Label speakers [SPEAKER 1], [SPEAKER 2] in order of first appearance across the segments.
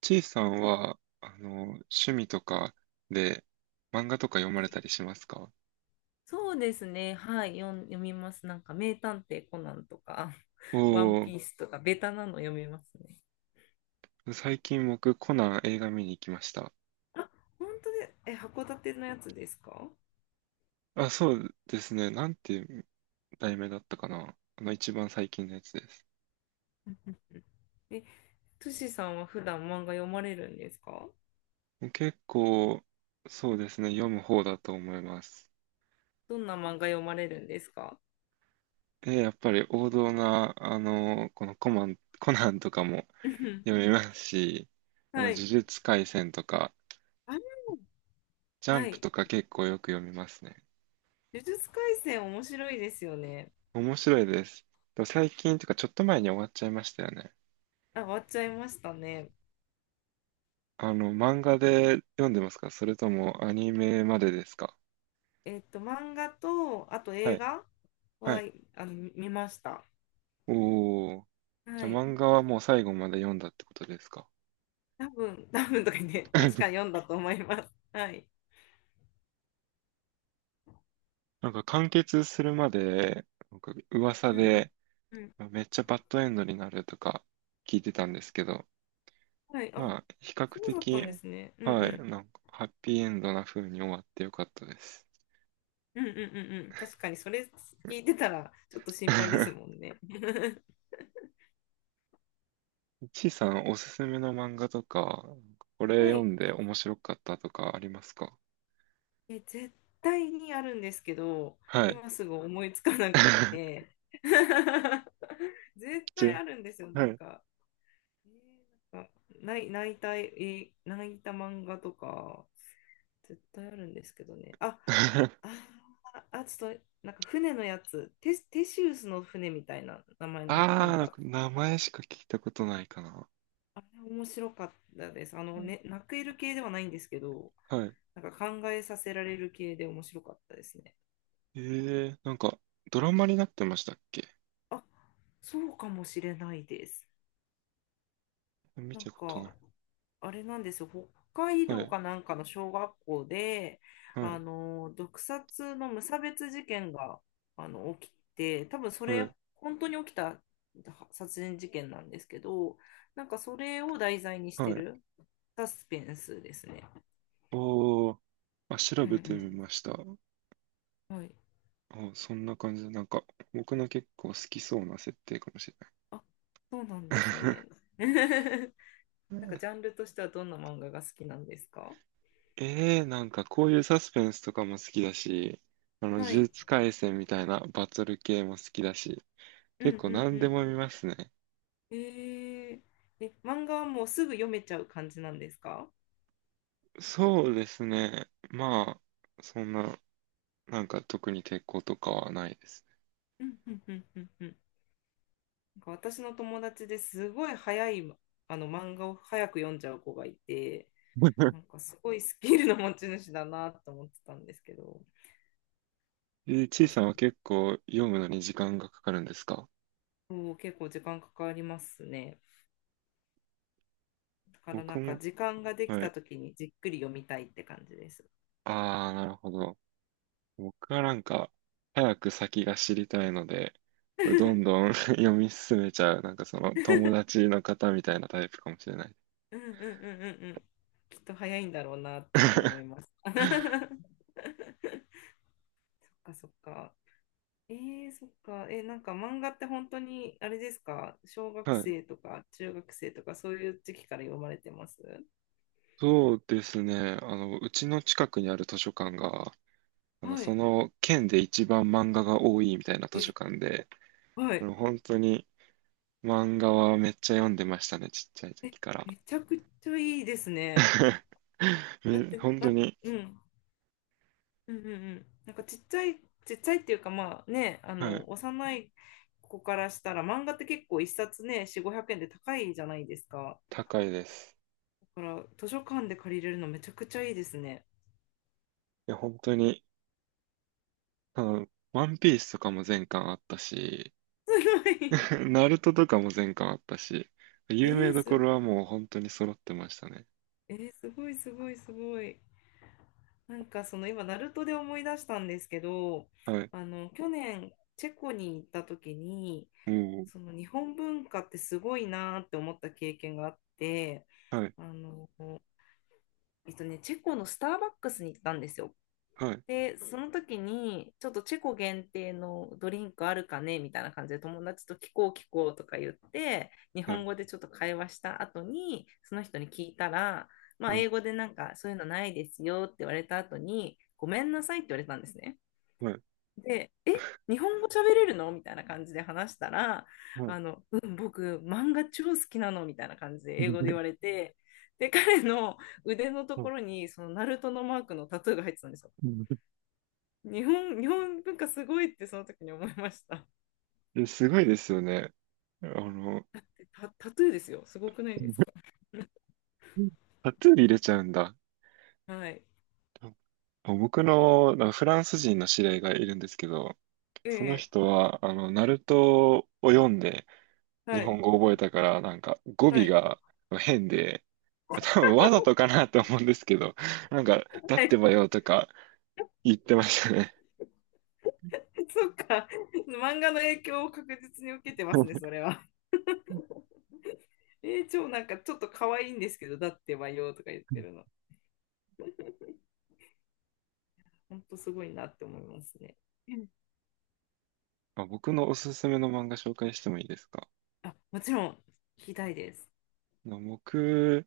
[SPEAKER 1] ちいさんは、趣味とかで漫画とか読まれたりしますか？
[SPEAKER 2] そうですね。はい。読みます。なんか、名探偵コナンとか、
[SPEAKER 1] お
[SPEAKER 2] ワン
[SPEAKER 1] お
[SPEAKER 2] ピースとか、ベタなの読みますね。
[SPEAKER 1] ー、最近僕コナン映画見に行きました。
[SPEAKER 2] あ、本当で、函館のやつですか？
[SPEAKER 1] あ、そうですね。なんていう題名だったかな。一番最近のやつです。
[SPEAKER 2] え、トシさんは普段漫画読まれるんですか？
[SPEAKER 1] 結構、そうですね。読む方だと思います。
[SPEAKER 2] どんな漫画読まれるんですか？
[SPEAKER 1] で、やっぱり王道な、このコナンとかも
[SPEAKER 2] うん。
[SPEAKER 1] 読みますし、
[SPEAKER 2] は
[SPEAKER 1] 呪
[SPEAKER 2] い。
[SPEAKER 1] 術廻戦とか、ジャ
[SPEAKER 2] は
[SPEAKER 1] ンプ
[SPEAKER 2] い。
[SPEAKER 1] とか結構よく読みますね。
[SPEAKER 2] 呪術廻戦面白いですよね。
[SPEAKER 1] 面白いです。でも最近というかちょっと前に終わっちゃいましたよね。
[SPEAKER 2] あ、終わっちゃいましたね。
[SPEAKER 1] 漫画で読んでますか、それともアニメまでですか？
[SPEAKER 2] えっと、漫画と、あと
[SPEAKER 1] は
[SPEAKER 2] 映
[SPEAKER 1] い。
[SPEAKER 2] 画
[SPEAKER 1] は
[SPEAKER 2] は、
[SPEAKER 1] い。
[SPEAKER 2] 見ました。
[SPEAKER 1] おー。じ
[SPEAKER 2] は
[SPEAKER 1] ゃあ
[SPEAKER 2] い。
[SPEAKER 1] 漫画はもう最後まで読んだってことですか？
[SPEAKER 2] 多分、多分とか言って、確かに読んだと思います。はい。
[SPEAKER 1] なんか完結するまで、なんか噂
[SPEAKER 2] うん
[SPEAKER 1] で
[SPEAKER 2] うんうん。
[SPEAKER 1] めっちゃバッドエンドになるとか聞いてたんですけど、
[SPEAKER 2] はい。あ、
[SPEAKER 1] まあ、比較
[SPEAKER 2] そうだったん
[SPEAKER 1] 的、
[SPEAKER 2] ですね。うん
[SPEAKER 1] は
[SPEAKER 2] う
[SPEAKER 1] い、
[SPEAKER 2] ん。
[SPEAKER 1] なんかハッピーエンドな風に終わってよかったです。
[SPEAKER 2] うんうんうんうん。確かに、それ聞いてたら、ちょっと心配です もんね。
[SPEAKER 1] ちいさん、おすすめの漫画とか、これ
[SPEAKER 2] は
[SPEAKER 1] 読
[SPEAKER 2] い。
[SPEAKER 1] んで面白かったとかありますか？
[SPEAKER 2] 絶対にあるんですけど、
[SPEAKER 1] はい。
[SPEAKER 2] 今すぐ思いつかなくっ て。絶対
[SPEAKER 1] ち、
[SPEAKER 2] あるんですよ、な
[SPEAKER 1] は
[SPEAKER 2] ん
[SPEAKER 1] い。
[SPEAKER 2] か。あ泣いた、泣いた漫画とか、絶対あるんですけどね。あ、ちょっと、なんか船のやつ、テシウスの船みたいな名前
[SPEAKER 1] あ
[SPEAKER 2] の
[SPEAKER 1] ー、
[SPEAKER 2] 本
[SPEAKER 1] なん
[SPEAKER 2] が、
[SPEAKER 1] か名前しか聞いたことないかな。
[SPEAKER 2] あれ面白かったです。あのね、泣ける系ではないんですけど、
[SPEAKER 1] はい。
[SPEAKER 2] なんか考えさせられる系で面白かったですね。
[SPEAKER 1] えなんか、ドラマになってましたっけ？
[SPEAKER 2] あ、そうかもしれないです。
[SPEAKER 1] 見
[SPEAKER 2] なん
[SPEAKER 1] たことない。
[SPEAKER 2] か、あれなんですよ、北海
[SPEAKER 1] は
[SPEAKER 2] 道
[SPEAKER 1] い、
[SPEAKER 2] かなんかの小学校で、
[SPEAKER 1] はい、
[SPEAKER 2] 毒殺の無差別事件が、起きて、多分そ
[SPEAKER 1] はい、
[SPEAKER 2] れ、本当に起きた殺人事件なんですけど、なんかそれを題材にして
[SPEAKER 1] はい。
[SPEAKER 2] るサスペンスですね。
[SPEAKER 1] おー、あ、調
[SPEAKER 2] う
[SPEAKER 1] べてみ
[SPEAKER 2] ん
[SPEAKER 1] ました。
[SPEAKER 2] うん。はい。
[SPEAKER 1] あ、そんな感じで、なんか、僕の結構好きそうな設定かもしれない。
[SPEAKER 2] あ、そうなんですね。なんかジャ ンルとしてはどんな漫画が好きなんですか？
[SPEAKER 1] ええ、なんかこういうサスペンスとかも好きだし、呪
[SPEAKER 2] はい。
[SPEAKER 1] 術廻戦みたいなバトル系も好きだし、
[SPEAKER 2] うんう
[SPEAKER 1] 結構
[SPEAKER 2] んう
[SPEAKER 1] 何でも
[SPEAKER 2] ん。
[SPEAKER 1] 見ますね。
[SPEAKER 2] えー、漫画はもうすぐ読めちゃう感じなんですか？
[SPEAKER 1] そうですね。まあ、そんな、なんか特に抵抗とかはないですね。
[SPEAKER 2] うんうんうんうんうん。なんか私の友達ですごい早いあの漫画を早く読んじゃう子がいて、なん かすごいスキルの持ち主だなと思ってたんですけど、そっ
[SPEAKER 1] え、ちい
[SPEAKER 2] か、そ
[SPEAKER 1] さ
[SPEAKER 2] っ
[SPEAKER 1] んは
[SPEAKER 2] か。
[SPEAKER 1] 結構読むのに時間がかかるんですか？
[SPEAKER 2] そう、結構時間かかりますね。だからな
[SPEAKER 1] 僕
[SPEAKER 2] んか
[SPEAKER 1] も、
[SPEAKER 2] 時間ができ
[SPEAKER 1] は
[SPEAKER 2] た
[SPEAKER 1] い。
[SPEAKER 2] 時にじっくり読みたいって感じです。
[SPEAKER 1] ああ、なるほど。僕はなんか、早く先が知りたいので、どん どん 読み進めちゃう、なんかその友達の方みたいなタイプかもしれない。
[SPEAKER 2] うんうんうんうんうん。きっと早いんだろうなって今思い ます。そっか、そっか。ええ、そっか。え、なんか漫画って本当に、あれですか、小学
[SPEAKER 1] はい。
[SPEAKER 2] 生とか中学生とかそういう時期から読まれてます？
[SPEAKER 1] そうですね。うちの近くにある図書館が、なんか
[SPEAKER 2] は
[SPEAKER 1] そ
[SPEAKER 2] い。
[SPEAKER 1] の県で一番漫画が多いみたいな図書館で、
[SPEAKER 2] はい。
[SPEAKER 1] 本当に漫画はめっちゃ読んでましたね、ちっちゃい
[SPEAKER 2] え、
[SPEAKER 1] 時から。
[SPEAKER 2] めちゃくちゃいいですね。だって、
[SPEAKER 1] 本当に、
[SPEAKER 2] うん。うんうんうん。なんかちっちゃい、ちっちゃいっていうか、まあね、あ
[SPEAKER 1] はい、
[SPEAKER 2] の、幼い子からしたら漫画って結構一冊ね、4、500円で高いじゃないですか。
[SPEAKER 1] 高いです。
[SPEAKER 2] だから図書館で借りれるのめちゃくちゃいいですね。
[SPEAKER 1] いや、本当に、あの、ワンピースとかも全巻あったし、
[SPEAKER 2] すごい。
[SPEAKER 1] ナルトとかも全巻あったし、
[SPEAKER 2] え
[SPEAKER 1] 有名
[SPEAKER 2] ー、
[SPEAKER 1] ど
[SPEAKER 2] す
[SPEAKER 1] ころ
[SPEAKER 2] ごい。
[SPEAKER 1] はもう本当に揃ってましたね。
[SPEAKER 2] えー、すごい、すごい、すごい。なんかその今、ナルトで思い出したんですけど、
[SPEAKER 1] はい。
[SPEAKER 2] あの去年、チェコに行った時に、
[SPEAKER 1] も
[SPEAKER 2] その日本文化ってすごいなーって思った経験があって、
[SPEAKER 1] う、はい、
[SPEAKER 2] あの、えっとね、チェコのスターバックスに行ったんですよ。
[SPEAKER 1] はい、
[SPEAKER 2] で、その時に、ちょっとチェコ限定のドリンクあるかねみたいな感じで友達と聞こう聞こうとか言って、日
[SPEAKER 1] は
[SPEAKER 2] 本
[SPEAKER 1] い。
[SPEAKER 2] 語でちょっと会話した後に、その人に聞いたら、ま
[SPEAKER 1] は
[SPEAKER 2] あ、
[SPEAKER 1] い
[SPEAKER 2] 英語でなんか、そういうのないですよって言われた後に、ごめんなさいって言われたんですね。
[SPEAKER 1] はい。
[SPEAKER 2] で、え、日本語喋れるのみたいな感じで話したら、
[SPEAKER 1] はい。
[SPEAKER 2] あの、うん、僕、漫画超好きなのみたいな感じで英語で言われ て、で、彼の腕のと
[SPEAKER 1] は
[SPEAKER 2] こ
[SPEAKER 1] い
[SPEAKER 2] ろに、その、ナルトのマークのタトゥーが入ってたんですよ。日本、日本文化すごいってその時に思いました。
[SPEAKER 1] え、すごいですよね。あの、
[SPEAKER 2] タトゥーですよ。すごくないですか？
[SPEAKER 1] タトゥー入れちゃうんだ。
[SPEAKER 2] はい。
[SPEAKER 1] 僕のなんかフランス人の知り合いがいるんですけど、その
[SPEAKER 2] ええ。
[SPEAKER 1] 人は、ナルトを読んで日
[SPEAKER 2] はい。
[SPEAKER 1] 本語を覚えたから、なんか語尾
[SPEAKER 2] はい。
[SPEAKER 1] が変で、多分わざとかなと思うんですけど、なんか、だっ
[SPEAKER 2] は
[SPEAKER 1] て
[SPEAKER 2] い。
[SPEAKER 1] ばよとか言ってましたね。
[SPEAKER 2] そっか。漫画の影響を確実に受けてますね、それ は。えー、超なんかちょっと可愛いんですけど、だってばよとか言ってるの。ほんとすごいなって思いますね。うん。
[SPEAKER 1] あ、僕のおすすめの漫画紹介してもいいですか？
[SPEAKER 2] あ、もちろん、聞きたいです。
[SPEAKER 1] 僕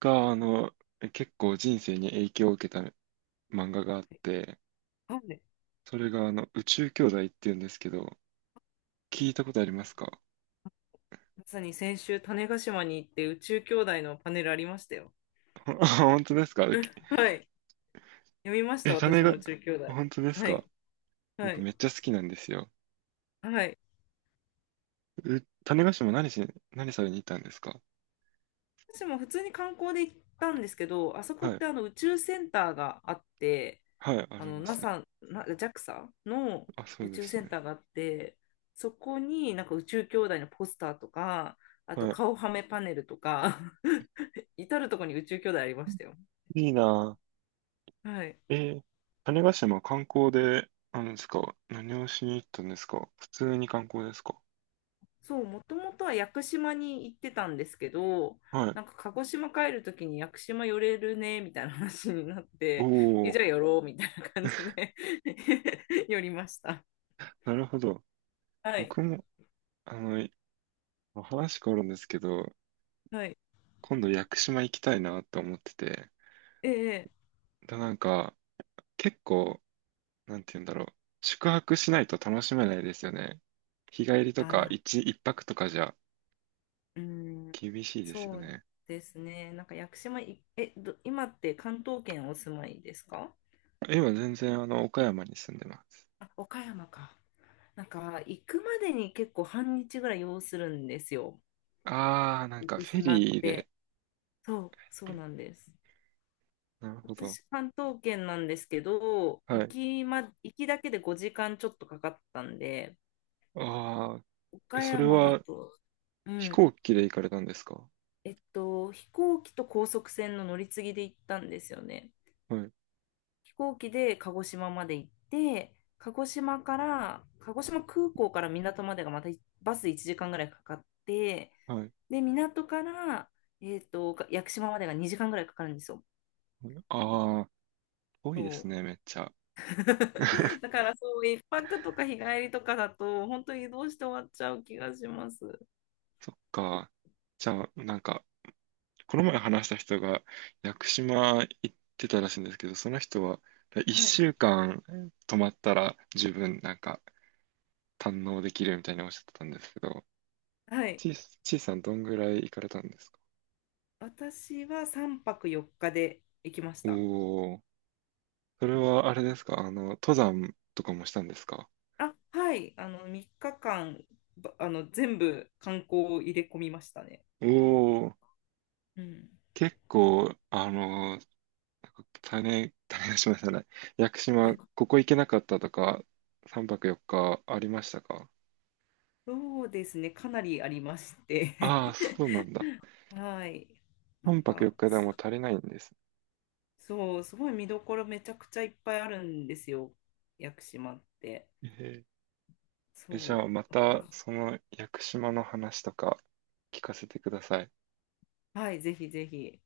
[SPEAKER 1] が、結構人生に影響を受けた漫画があって、
[SPEAKER 2] はい。
[SPEAKER 1] それが、宇宙兄弟っていうんですけど、
[SPEAKER 2] はい。
[SPEAKER 1] 聞いたことありますか？
[SPEAKER 2] まさに先週、種子島に行って宇宙兄弟のパネルありましたよ。
[SPEAKER 1] あ、 本当ですか？
[SPEAKER 2] はい。読みまし
[SPEAKER 1] え、
[SPEAKER 2] た、私も宇宙兄弟。
[SPEAKER 1] 本当です
[SPEAKER 2] は
[SPEAKER 1] か？
[SPEAKER 2] い。は
[SPEAKER 1] 僕
[SPEAKER 2] い。
[SPEAKER 1] めっちゃ好きなんですよ。
[SPEAKER 2] はい。
[SPEAKER 1] 種子島何されに行ったんですか？
[SPEAKER 2] 私も普通に観光で行ったんですけど、あそこ
[SPEAKER 1] は
[SPEAKER 2] っ
[SPEAKER 1] い。
[SPEAKER 2] てあの宇宙センターがあって、
[SPEAKER 1] はい、あ
[SPEAKER 2] あ
[SPEAKER 1] り
[SPEAKER 2] の
[SPEAKER 1] ますね。
[SPEAKER 2] NASA、なジャクサの
[SPEAKER 1] あ、そう
[SPEAKER 2] 宇
[SPEAKER 1] で
[SPEAKER 2] 宙
[SPEAKER 1] す
[SPEAKER 2] セン
[SPEAKER 1] ね。
[SPEAKER 2] ターがあって、そこになんか宇宙兄弟のポスターとか、あと
[SPEAKER 1] はい。
[SPEAKER 2] 顔はめパネルとか 至るとこに宇宙兄弟ありましたよ。
[SPEAKER 1] いいな
[SPEAKER 2] はい。
[SPEAKER 1] ぁ。種子島観光で、ですか？何をしに行ったんですか？普通に観光ですか？
[SPEAKER 2] そう、もともとは屋久島に行ってたんですけど、
[SPEAKER 1] はい。
[SPEAKER 2] なんか鹿児島帰るときに屋久島寄れるねみたいな話になって、え、
[SPEAKER 1] おー、
[SPEAKER 2] じゃあ寄ろうみたいな感じで 寄りました。
[SPEAKER 1] なるほど。
[SPEAKER 2] はい。
[SPEAKER 1] 僕も、あの、話変わるんですけど、
[SPEAKER 2] はい。
[SPEAKER 1] 今度屋久島行きたいなって思ってて、
[SPEAKER 2] ええ。
[SPEAKER 1] だなんか、結構、なんて言うんだろう、宿泊しないと楽しめないですよね。日帰りとか
[SPEAKER 2] あ
[SPEAKER 1] 一泊とかじゃ
[SPEAKER 2] ー、うん、
[SPEAKER 1] 厳しいですよ
[SPEAKER 2] そう
[SPEAKER 1] ね。
[SPEAKER 2] ですね。なんか屋久島い、え、ど、今って関東圏お住まいですか？
[SPEAKER 1] 今全然岡山に住んでます。
[SPEAKER 2] あ、岡山か。なんか行くまでに結構半日ぐらい要するんですよ。
[SPEAKER 1] あー、なん
[SPEAKER 2] 屋
[SPEAKER 1] か
[SPEAKER 2] 久
[SPEAKER 1] フェ
[SPEAKER 2] 島っ
[SPEAKER 1] リー
[SPEAKER 2] て。
[SPEAKER 1] で、
[SPEAKER 2] そう、そうなんです。
[SPEAKER 1] なるほど。
[SPEAKER 2] 私、関東圏なんですけど、
[SPEAKER 1] はい。
[SPEAKER 2] 行きだけで5時間ちょっとかかったんで、
[SPEAKER 1] あー、え
[SPEAKER 2] 岡
[SPEAKER 1] それ
[SPEAKER 2] 山だ
[SPEAKER 1] は
[SPEAKER 2] と、う
[SPEAKER 1] 飛
[SPEAKER 2] ん、
[SPEAKER 1] 行機で行かれたんですか？
[SPEAKER 2] えっと、飛行機と高速船の乗り継ぎで行ったんですよね。
[SPEAKER 1] はい。
[SPEAKER 2] 飛行機で鹿児島まで行って、鹿児島から、鹿児島空港から港までがまたバス1時間ぐらいかかって、
[SPEAKER 1] はい。
[SPEAKER 2] で、港から、えっと、屋久島までが2時間ぐらいかかるんですよ。
[SPEAKER 1] あー、遠いで
[SPEAKER 2] そ
[SPEAKER 1] すね、
[SPEAKER 2] う。
[SPEAKER 1] めっちゃ。
[SPEAKER 2] だからそう、一泊とか日帰りとかだと本当に移動して終わっちゃう気がします。
[SPEAKER 1] そっか。じゃあ、なんか、この前話した人が屋久島行ってたらしいんですけど、その人は
[SPEAKER 2] は
[SPEAKER 1] 1
[SPEAKER 2] い。
[SPEAKER 1] 週間泊まったら十分なんか堪能できるみたいにおっしゃってたんですけど、
[SPEAKER 2] はい。
[SPEAKER 1] ちいさんどんぐらい行かれたんですか？
[SPEAKER 2] 私は3泊4日で行きました。
[SPEAKER 1] おお、それはあれですか？登山とかもしたんですか？
[SPEAKER 2] あ、はい。あの3日間ばあの全部観光を入れ込みましたね。
[SPEAKER 1] おおー、
[SPEAKER 2] うん。
[SPEAKER 1] 結構、なんか種出しましたね。屋久島、こ こ行けなかったとか、3泊4日ありましたか？
[SPEAKER 2] そうですね。かなりありまして。
[SPEAKER 1] ああ、そうなんだ。
[SPEAKER 2] はい。なん
[SPEAKER 1] 半泊
[SPEAKER 2] か
[SPEAKER 1] 4日で
[SPEAKER 2] す、
[SPEAKER 1] も足りないんです。
[SPEAKER 2] そう、すごい見どころめちゃくちゃいっぱいあるんですよ。屋久島って。
[SPEAKER 1] えーえ、じゃあ
[SPEAKER 2] そ
[SPEAKER 1] ま
[SPEAKER 2] う。だか
[SPEAKER 1] た
[SPEAKER 2] ら、
[SPEAKER 1] その屋久島の話とか聞かせてください。
[SPEAKER 2] はい、ぜひぜひ。